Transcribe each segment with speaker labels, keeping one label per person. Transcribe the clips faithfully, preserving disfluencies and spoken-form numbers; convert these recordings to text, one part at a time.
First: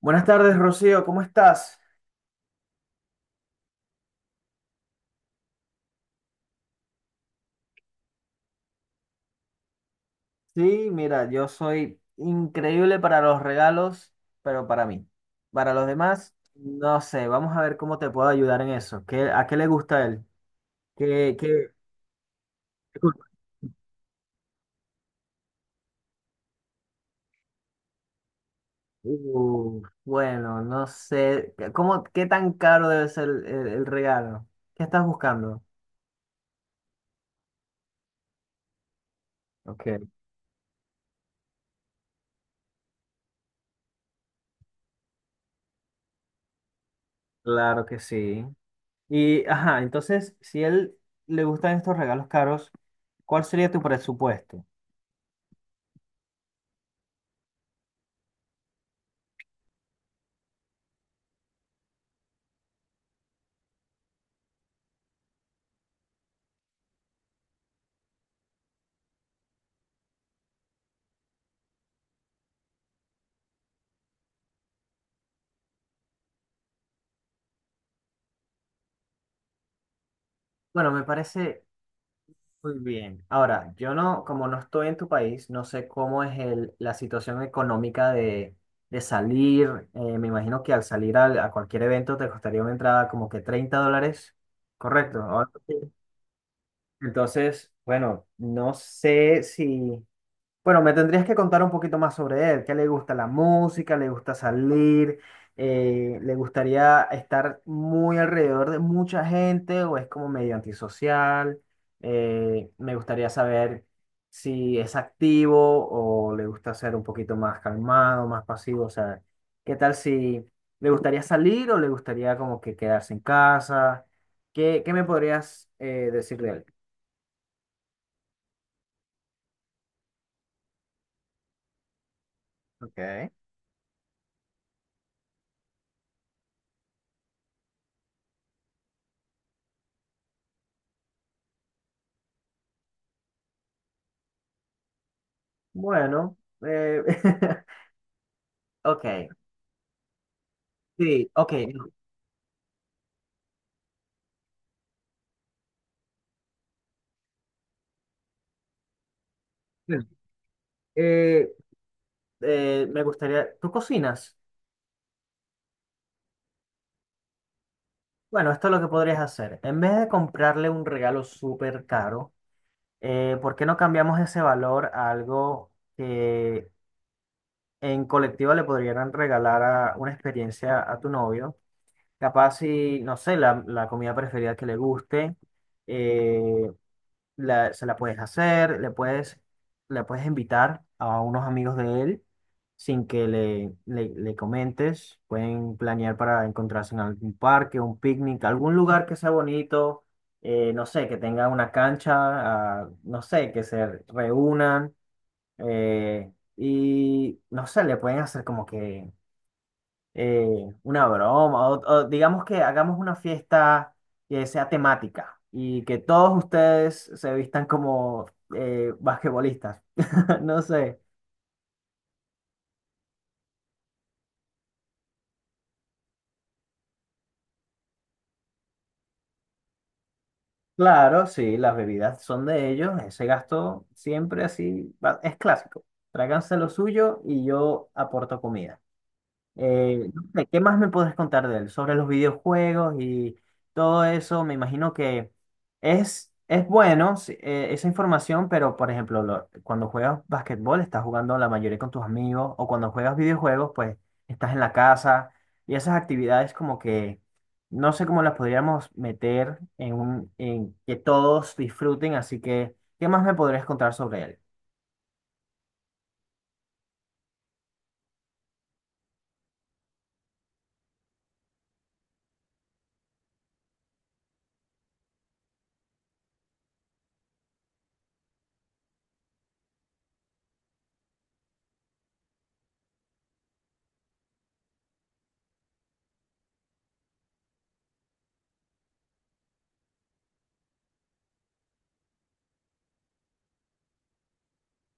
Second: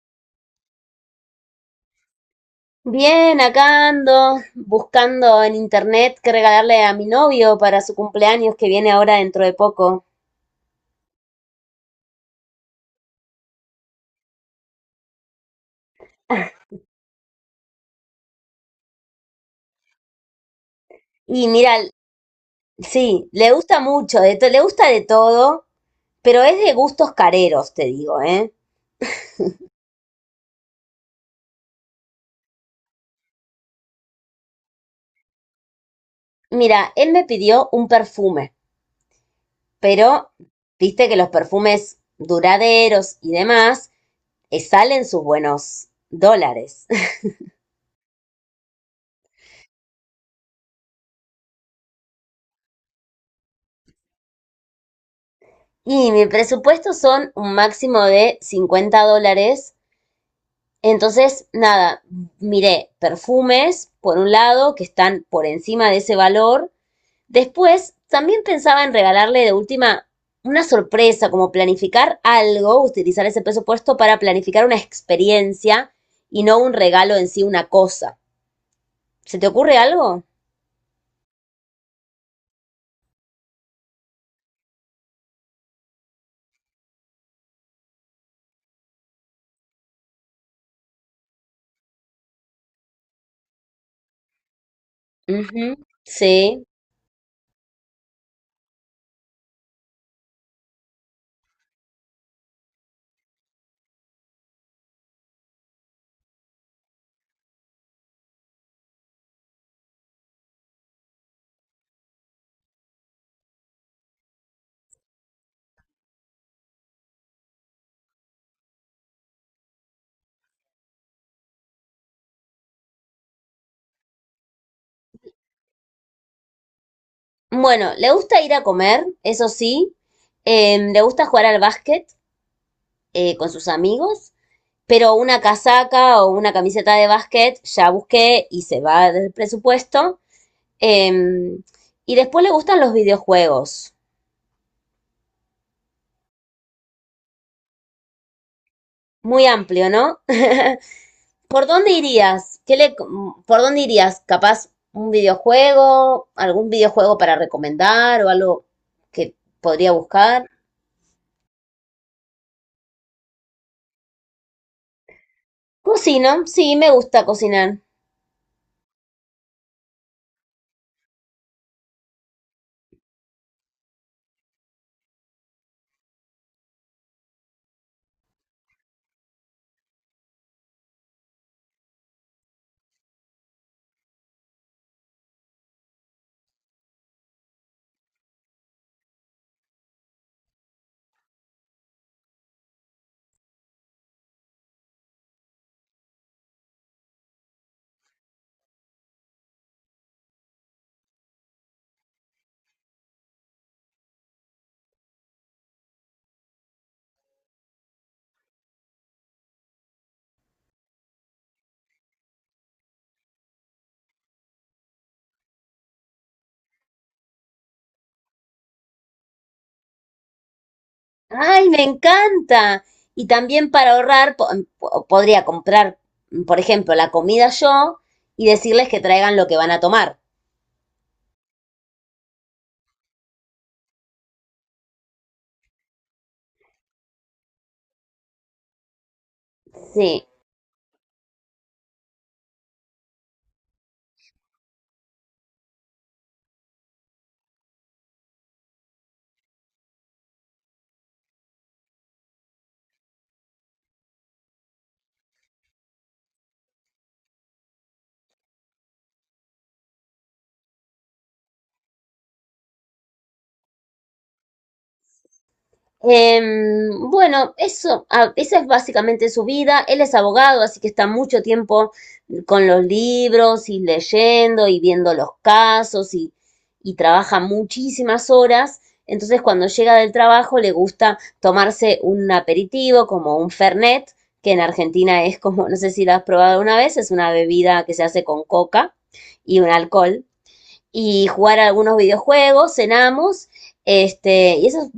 Speaker 1: Buenas tardes, Rocío, ¿cómo estás?
Speaker 2: Bien, acá ando buscando en internet qué regalarle a mi novio para su cumpleaños que viene ahora dentro de poco.
Speaker 1: Sí, mira, yo soy increíble para los regalos, pero para mí. Para los demás, no sé, vamos a ver cómo te puedo ayudar en eso. ¿Qué, a qué le gusta a él? ¿Qué,
Speaker 2: Y
Speaker 1: qué-
Speaker 2: mira,
Speaker 1: qué cul-
Speaker 2: sí, le gusta mucho, de to- le gusta de todo, pero es de gustos careros, te digo, ¿eh?
Speaker 1: Uf, bueno, no sé, ¿cómo, qué tan caro debe ser el, el- el regalo? ¿Qué estás buscando?
Speaker 2: Mira, él me pidió un perfume,
Speaker 1: Ok,
Speaker 2: pero viste que los perfumes duraderos y demás eh, salen sus buenos dólares.
Speaker 1: claro que sí. Y, ajá, entonces, si a él le gustan estos regalos caros, ¿cuál sería tu presupuesto?
Speaker 2: Y mi presupuesto son un máximo de cincuenta dólares. Entonces, nada, miré perfumes, por un lado, que están por encima de ese valor. Después, también pensaba en regalarle de última una sorpresa, como planificar algo, utilizar ese presupuesto para planificar una experiencia y no un regalo en sí, una cosa. ¿Se te ocurre algo?
Speaker 1: Bueno, me parece muy bien. Ahora, yo no, como no estoy en tu país, no sé cómo es el, la situación económica de, de salir. Eh, me imagino que al salir al- a cualquier evento te costaría una entrada como que treinta dólares. Correcto. Ahora sí.
Speaker 2: Ujú. Sí.
Speaker 1: Entonces, bueno, no sé si, bueno, me tendrías que contar un poquito más sobre él. ¿Qué le gusta la música? ¿Le gusta salir? Eh, ¿le gustaría estar muy alrededor de mucha gente o es como medio antisocial? Eh, me gustaría saber si es activo o le gusta ser un poquito más calmado, más pasivo. O sea, ¿qué tal si le gustaría salir o le gustaría como que quedarse en casa? ¿Qué, qué me podrías eh, decir de él?
Speaker 2: Bueno, le gusta ir a comer, eso sí. Em, le gusta jugar al básquet
Speaker 1: Ok.
Speaker 2: eh, con sus amigos. Pero una casaca o una camiseta de básquet ya busqué y se va del presupuesto. Em, y después le gustan los videojuegos.
Speaker 1: Bueno, eh, ok.
Speaker 2: Muy amplio, ¿no?
Speaker 1: Sí, ok.
Speaker 2: ¿Por dónde irías? ¿Qué le, ¿Por dónde irías? ¿Capaz un videojuego? ¿Algún videojuego para recomendar o algo que podría buscar?
Speaker 1: eh, eh, me gustaría, ¿tú cocinas?
Speaker 2: Cocino, sí, me gusta cocinar.
Speaker 1: Bueno, esto es lo que podrías hacer. En vez de comprarle un regalo súper caro, eh, ¿por qué no cambiamos ese valor a algo que en colectiva le podrían regalar a- una experiencia a tu novio? Capaz si, no sé, la, la comida preferida que le guste, eh, la- se la puedes hacer, le puedes, le puedes invitar a unos amigos de él sin que le, le, le comentes. Pueden planear para encontrarse en algún parque, un picnic, algún lugar que sea bonito, eh, no sé, que tenga una cancha, ah, no sé, que se reúnan eh, y no sé, le pueden hacer como que eh, una broma, o, o digamos que hagamos una fiesta que sea temática y que todos ustedes se vistan como eh, basquetbolistas. No sé.
Speaker 2: Ay, me encanta. Y también para ahorrar, po- em, po- podría comprar, por ejemplo, la comida yo y decirles que traigan lo que van a tomar.
Speaker 1: Claro, sí, las bebidas son de ellos, ese gasto siempre así va- es clásico. Tráiganse lo suyo y yo aporto comida. Eh, no
Speaker 2: Sí.
Speaker 1: sé, ¿qué más me puedes contar de él? Sobre los videojuegos y todo eso, me imagino que es, es bueno sí, eh, esa información, pero por ejemplo, lo- cuando juegas basquetbol estás jugando la mayoría con tus amigos, o cuando juegas videojuegos, pues estás en la casa, y esas actividades como que no sé cómo las podríamos meter en un, en que todos disfruten, así que, ¿qué más me podrías contar sobre él?
Speaker 2: Em, bueno, eso, ah, esa es básicamente su vida. Él es abogado, así que está mucho tiempo con los libros y leyendo y viendo los casos y, y trabaja muchísimas horas. Entonces, cuando llega del trabajo, le gusta tomarse un aperitivo como un Fernet, que en Argentina es como, no sé si lo has probado una vez, es una bebida que se hace con coca y un alcohol y jugar algunos videojuegos, cenamos, este, y esa es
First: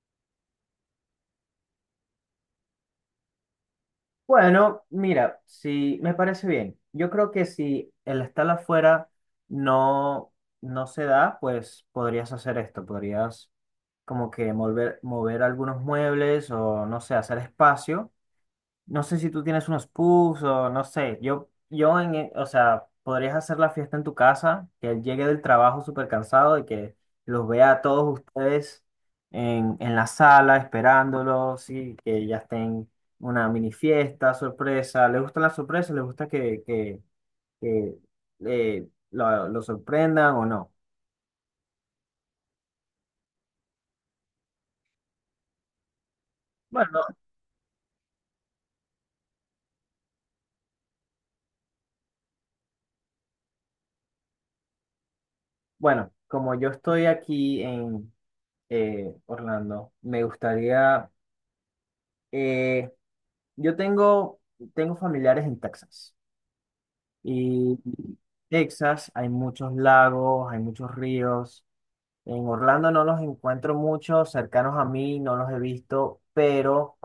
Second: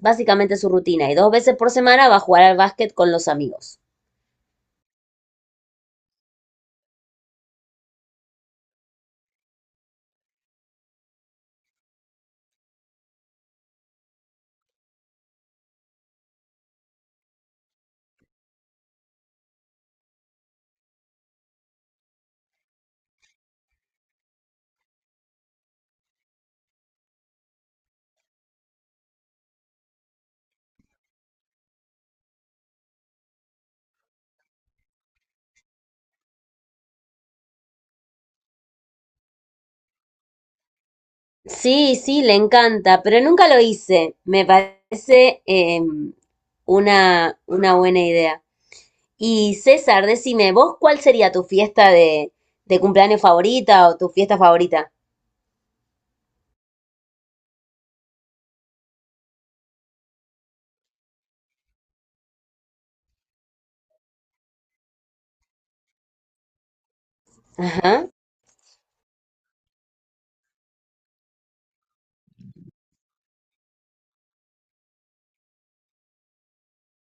Speaker 2: básicamente su rutina. Y dos veces por semana va a jugar al básquet con los amigos.
Speaker 1: Bueno, mira, si me parece bien. Yo creo que si el estar afuera no, no se da, pues podrías hacer esto, podrías como que mover, mover algunos muebles o no sé, hacer espacio. No sé si tú tienes unos puffs o no sé. Yo, yo en, e- o sea, podrías hacer la fiesta en tu casa, que él llegue del trabajo súper cansado y que los vea a todos ustedes en, en la sala esperándolos y que ya estén una mini fiesta, sorpresa. ¿Le gustan las sorpresas? ¿Le gusta que, que, que eh, lo, lo sorprendan o no?
Speaker 2: Sí, sí, le encanta, pero nunca lo hice. Me parece eh,
Speaker 1: Bueno,
Speaker 2: una, una buena idea. Y César, decime, ¿vos cuál sería tu fiesta de, de cumpleaños favorita o tu fiesta favorita?
Speaker 1: bueno, como yo estoy aquí en eh, Orlando, me gustaría. eh, Yo tengo, tengo familiares en Texas. Y
Speaker 2: Ajá.
Speaker 1: Texas hay muchos lagos, hay muchos ríos. En Orlando no los encuentro mucho, cercanos a mí no los he visto, pero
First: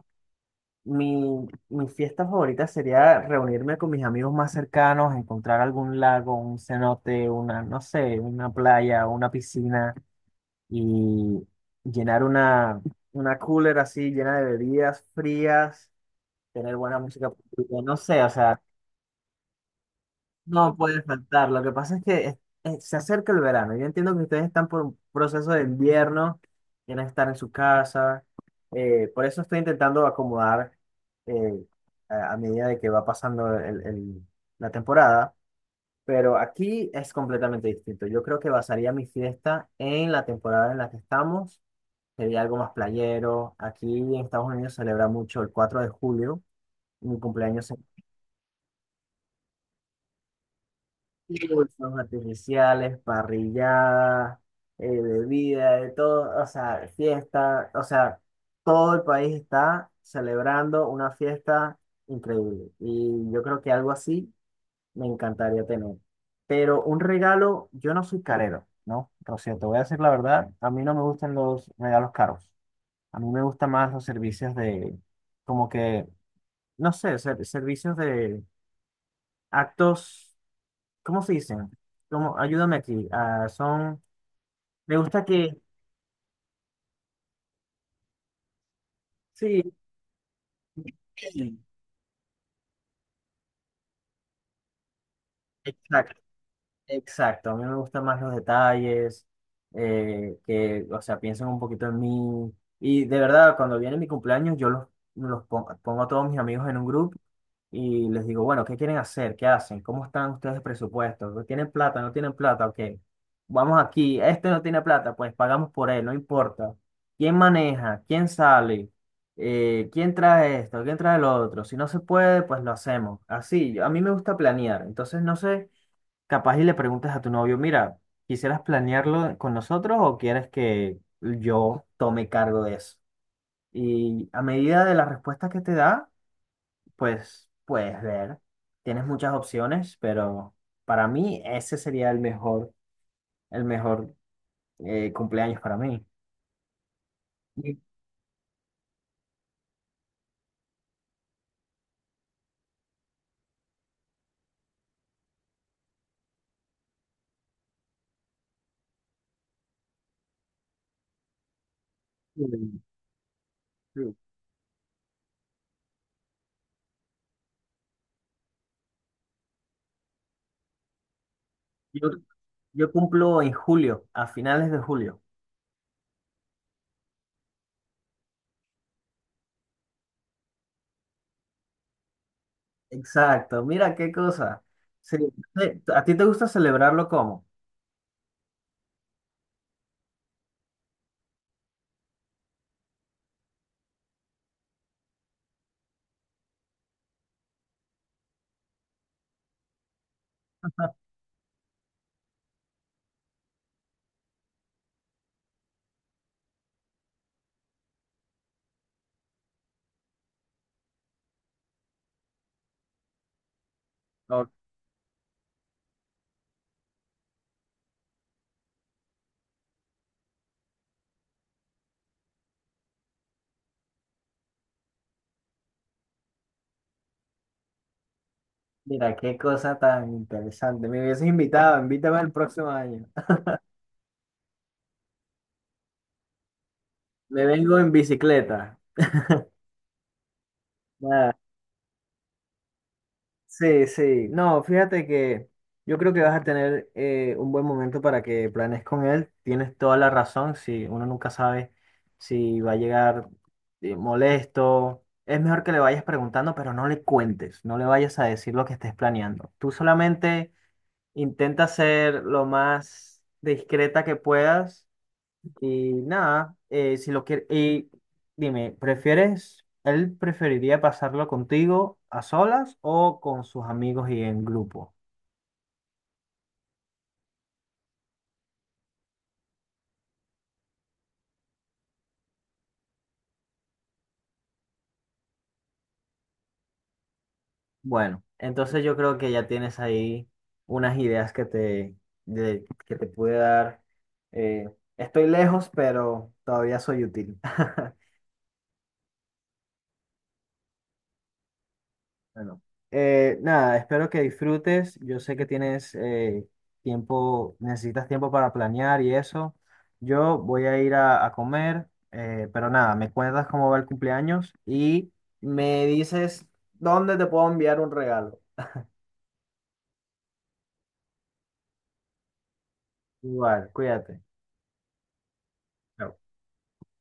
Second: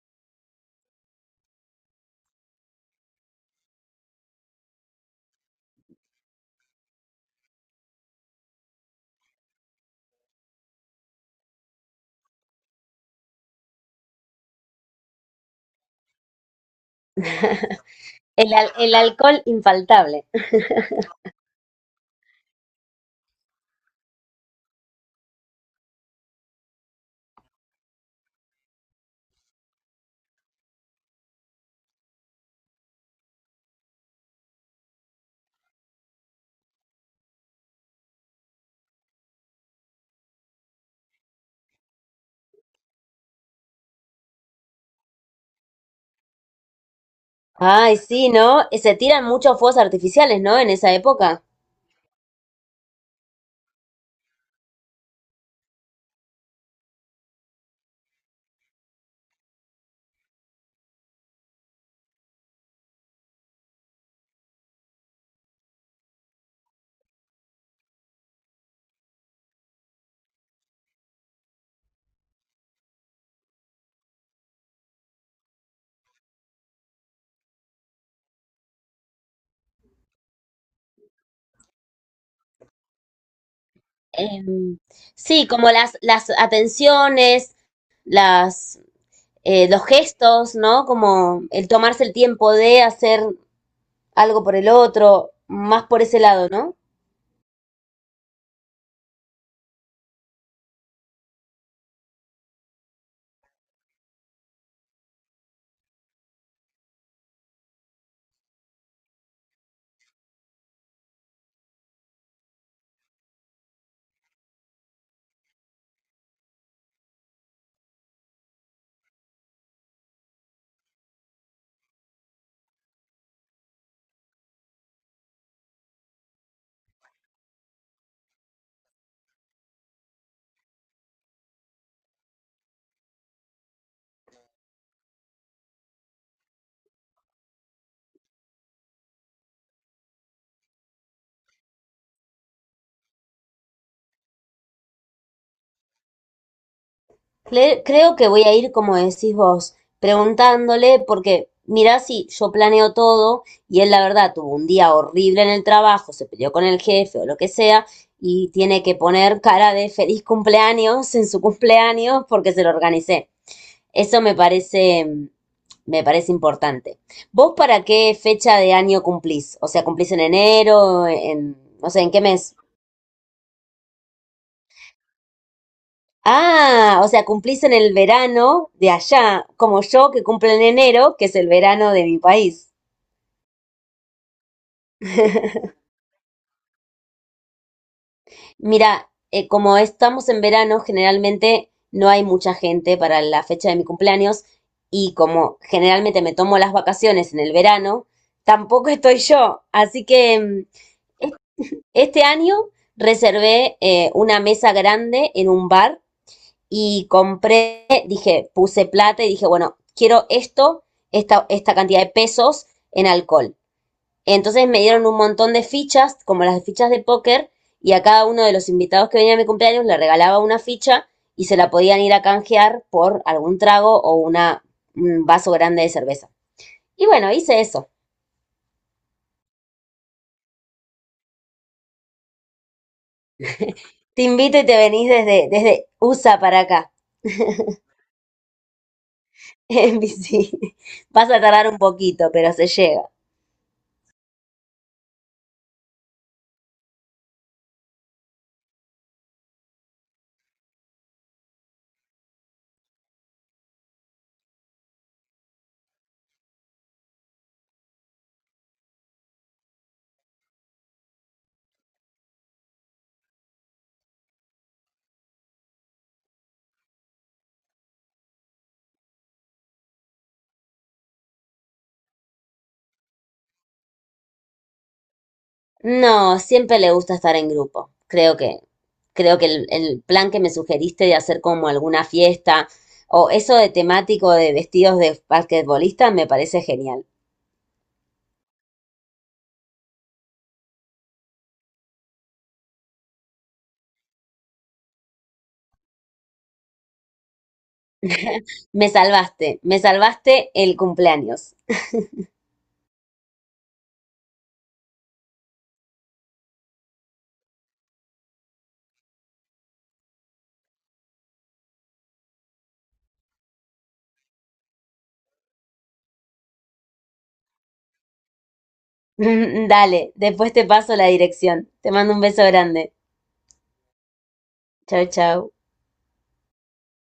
Speaker 1: mi, mi fiesta favorita sería reunirme con mis amigos más cercanos, encontrar algún lago, un cenote, una, no sé, una playa, una piscina y llenar una, una cooler así llena de bebidas frías, tener buena música, no sé, o
Speaker 2: El,
Speaker 1: sea,
Speaker 2: al- el alcohol infaltable.
Speaker 1: no puede faltar. Lo que pasa es que es- es- se acerca el verano. Yo entiendo que ustedes están por un proceso de invierno, quieren estar en su casa. eh, por eso estoy intentando acomodar eh, a, a medida de que va pasando el- el- la temporada. Pero aquí es completamente distinto. Yo creo que basaría mi fiesta en la temporada en la que estamos. Sería algo más playero. Aquí en Estados Unidos se celebra mucho el cuatro de julio. Mi cumpleaños
Speaker 2: Ay, sí, ¿no? Se tiran muchos fuegos artificiales, ¿no? En esa
Speaker 1: y
Speaker 2: época.
Speaker 1: fuegos artificiales, parrilladas, eh, bebida, de todo, o sea, fiesta, o sea, todo el país está celebrando una fiesta increíble. Y yo creo que algo así me encantaría tener. Pero un regalo, yo no soy carero, ¿no? Rocío, te voy a decir la verdad, a mí no me gustan los regalos caros. A mí me gustan más los servicios de, como que, no sé, ser- servicios de actos. ¿Cómo se dicen? ¿Cómo? Ayúdame aquí. Ah, son,
Speaker 2: Em,
Speaker 1: me gusta
Speaker 2: sí,
Speaker 1: que,
Speaker 2: como las, las atenciones, las, eh,
Speaker 1: sí,
Speaker 2: los gestos, ¿no? Como el tomarse el tiempo de hacer algo por el otro, más por ese
Speaker 1: exacto.
Speaker 2: lado, ¿no?
Speaker 1: Exacto, a mí me gustan más los detalles, eh, que, o sea, piensen un poquito en mí. Y de verdad, cuando viene mi cumpleaños, yo los, los pon- pongo a todos mis amigos en un grupo y les digo, bueno, ¿qué quieren hacer? ¿Qué hacen? ¿Cómo están ustedes de presupuesto? ¿No? ¿Tienen plata? ¿No tienen plata? Ok, vamos aquí. Este no tiene plata, pues pagamos por él, no importa. ¿Quién maneja? ¿Quién sale? Eh, ¿quién trae esto? ¿Quién trae lo otro? Si no se puede, pues lo hacemos. Así, yo- a mí me gusta planear, entonces no sé. Capaz y le preguntas a tu novio, mira, ¿quisieras planearlo con nosotros o quieres que yo tome cargo de eso? Y a medida de las respuestas que te da, pues puedes ver. Tienes muchas opciones, pero para mí ese sería el mejor, el mejor eh, cumpleaños para mí. Y-
Speaker 2: Cle- creo que voy a ir, como decís vos, preguntándole, porque mirá si yo planeo todo y él la verdad tuvo un día horrible en el trabajo, se peleó con el jefe o lo que sea, y tiene que poner cara de feliz cumpleaños en su cumpleaños porque se lo
Speaker 1: y-
Speaker 2: organicé. Eso me parece, me parece importante. ¿Vos para qué fecha de año cumplís? O sea, ¿cumplís en enero? En, no sé,
Speaker 1: Yo,
Speaker 2: ¿en qué mes?
Speaker 1: yo cumplo en julio, a finales de julio.
Speaker 2: Ah, o sea, cumplís en el verano de allá, como yo que cumple en enero, que es el verano de mi país.
Speaker 1: Exacto, mira qué cosa. Sí, sí, ¿a ti te gusta celebrarlo cómo?
Speaker 2: Mira, eh, como estamos en verano, generalmente no hay mucha gente para la fecha de mi cumpleaños y como generalmente me tomo las vacaciones en el verano, tampoco estoy yo. Así que mm, este año reservé eh, una mesa grande en un bar y compré, dije, puse plata y dije, bueno, quiero esto, esta, esta cantidad de pesos en alcohol. Entonces me dieron un montón de fichas, como las fichas de póker, y a cada uno de los invitados que venía a mi cumpleaños le regalaba una ficha y se la podían ir a canjear por algún trago o una, un vaso grande de cerveza. Y bueno, hice eso.
Speaker 1: Mira, qué cosa tan interesante. Me hubieses invitado, invítame el próximo año.
Speaker 2: Te invito y te venís desde, desde U S A para acá.
Speaker 1: Me vengo en bicicleta.
Speaker 2: En bici. Vas
Speaker 1: Nada.
Speaker 2: a tardar un poquito, pero se llega.
Speaker 1: Sí, sí. No, fíjate que yo creo que vas a tener eh, un buen momento para que planees con él. Tienes toda la razón. Si uno nunca sabe si va a llegar eh, molesto, es mejor que le vayas preguntando, pero no le cuentes, no le vayas a decir lo que estés planeando. Tú solamente intenta ser lo más discreta que puedas. Y nada, eh, si lo quieres, y dime, ¿prefieres, él preferiría pasarlo contigo a solas o con sus amigos y en grupo?
Speaker 2: No, siempre le gusta estar en grupo. Creo que, creo que el, el plan que me sugeriste de hacer como alguna fiesta o eso de temático de vestidos de basquetbolista me parece genial.
Speaker 1: Bueno, entonces yo creo que ya tienes ahí unas ideas que te, de- que te pude dar. Eh, Estoy lejos, pero todavía soy útil.
Speaker 2: Me salvaste, me salvaste el cumpleaños.
Speaker 1: Bueno, eh, nada, espero que disfrutes. Yo sé que tienes eh, tiempo, necesitas tiempo para planear y eso. Yo voy a ir a, a comer, eh, pero nada, me cuentas cómo va el cumpleaños y me dices dónde te puedo enviar un regalo.
Speaker 2: Dale, después te paso la dirección. Te mando un beso grande.
Speaker 1: Igual, cuídate.
Speaker 2: Chau, chau.
Speaker 1: Chao.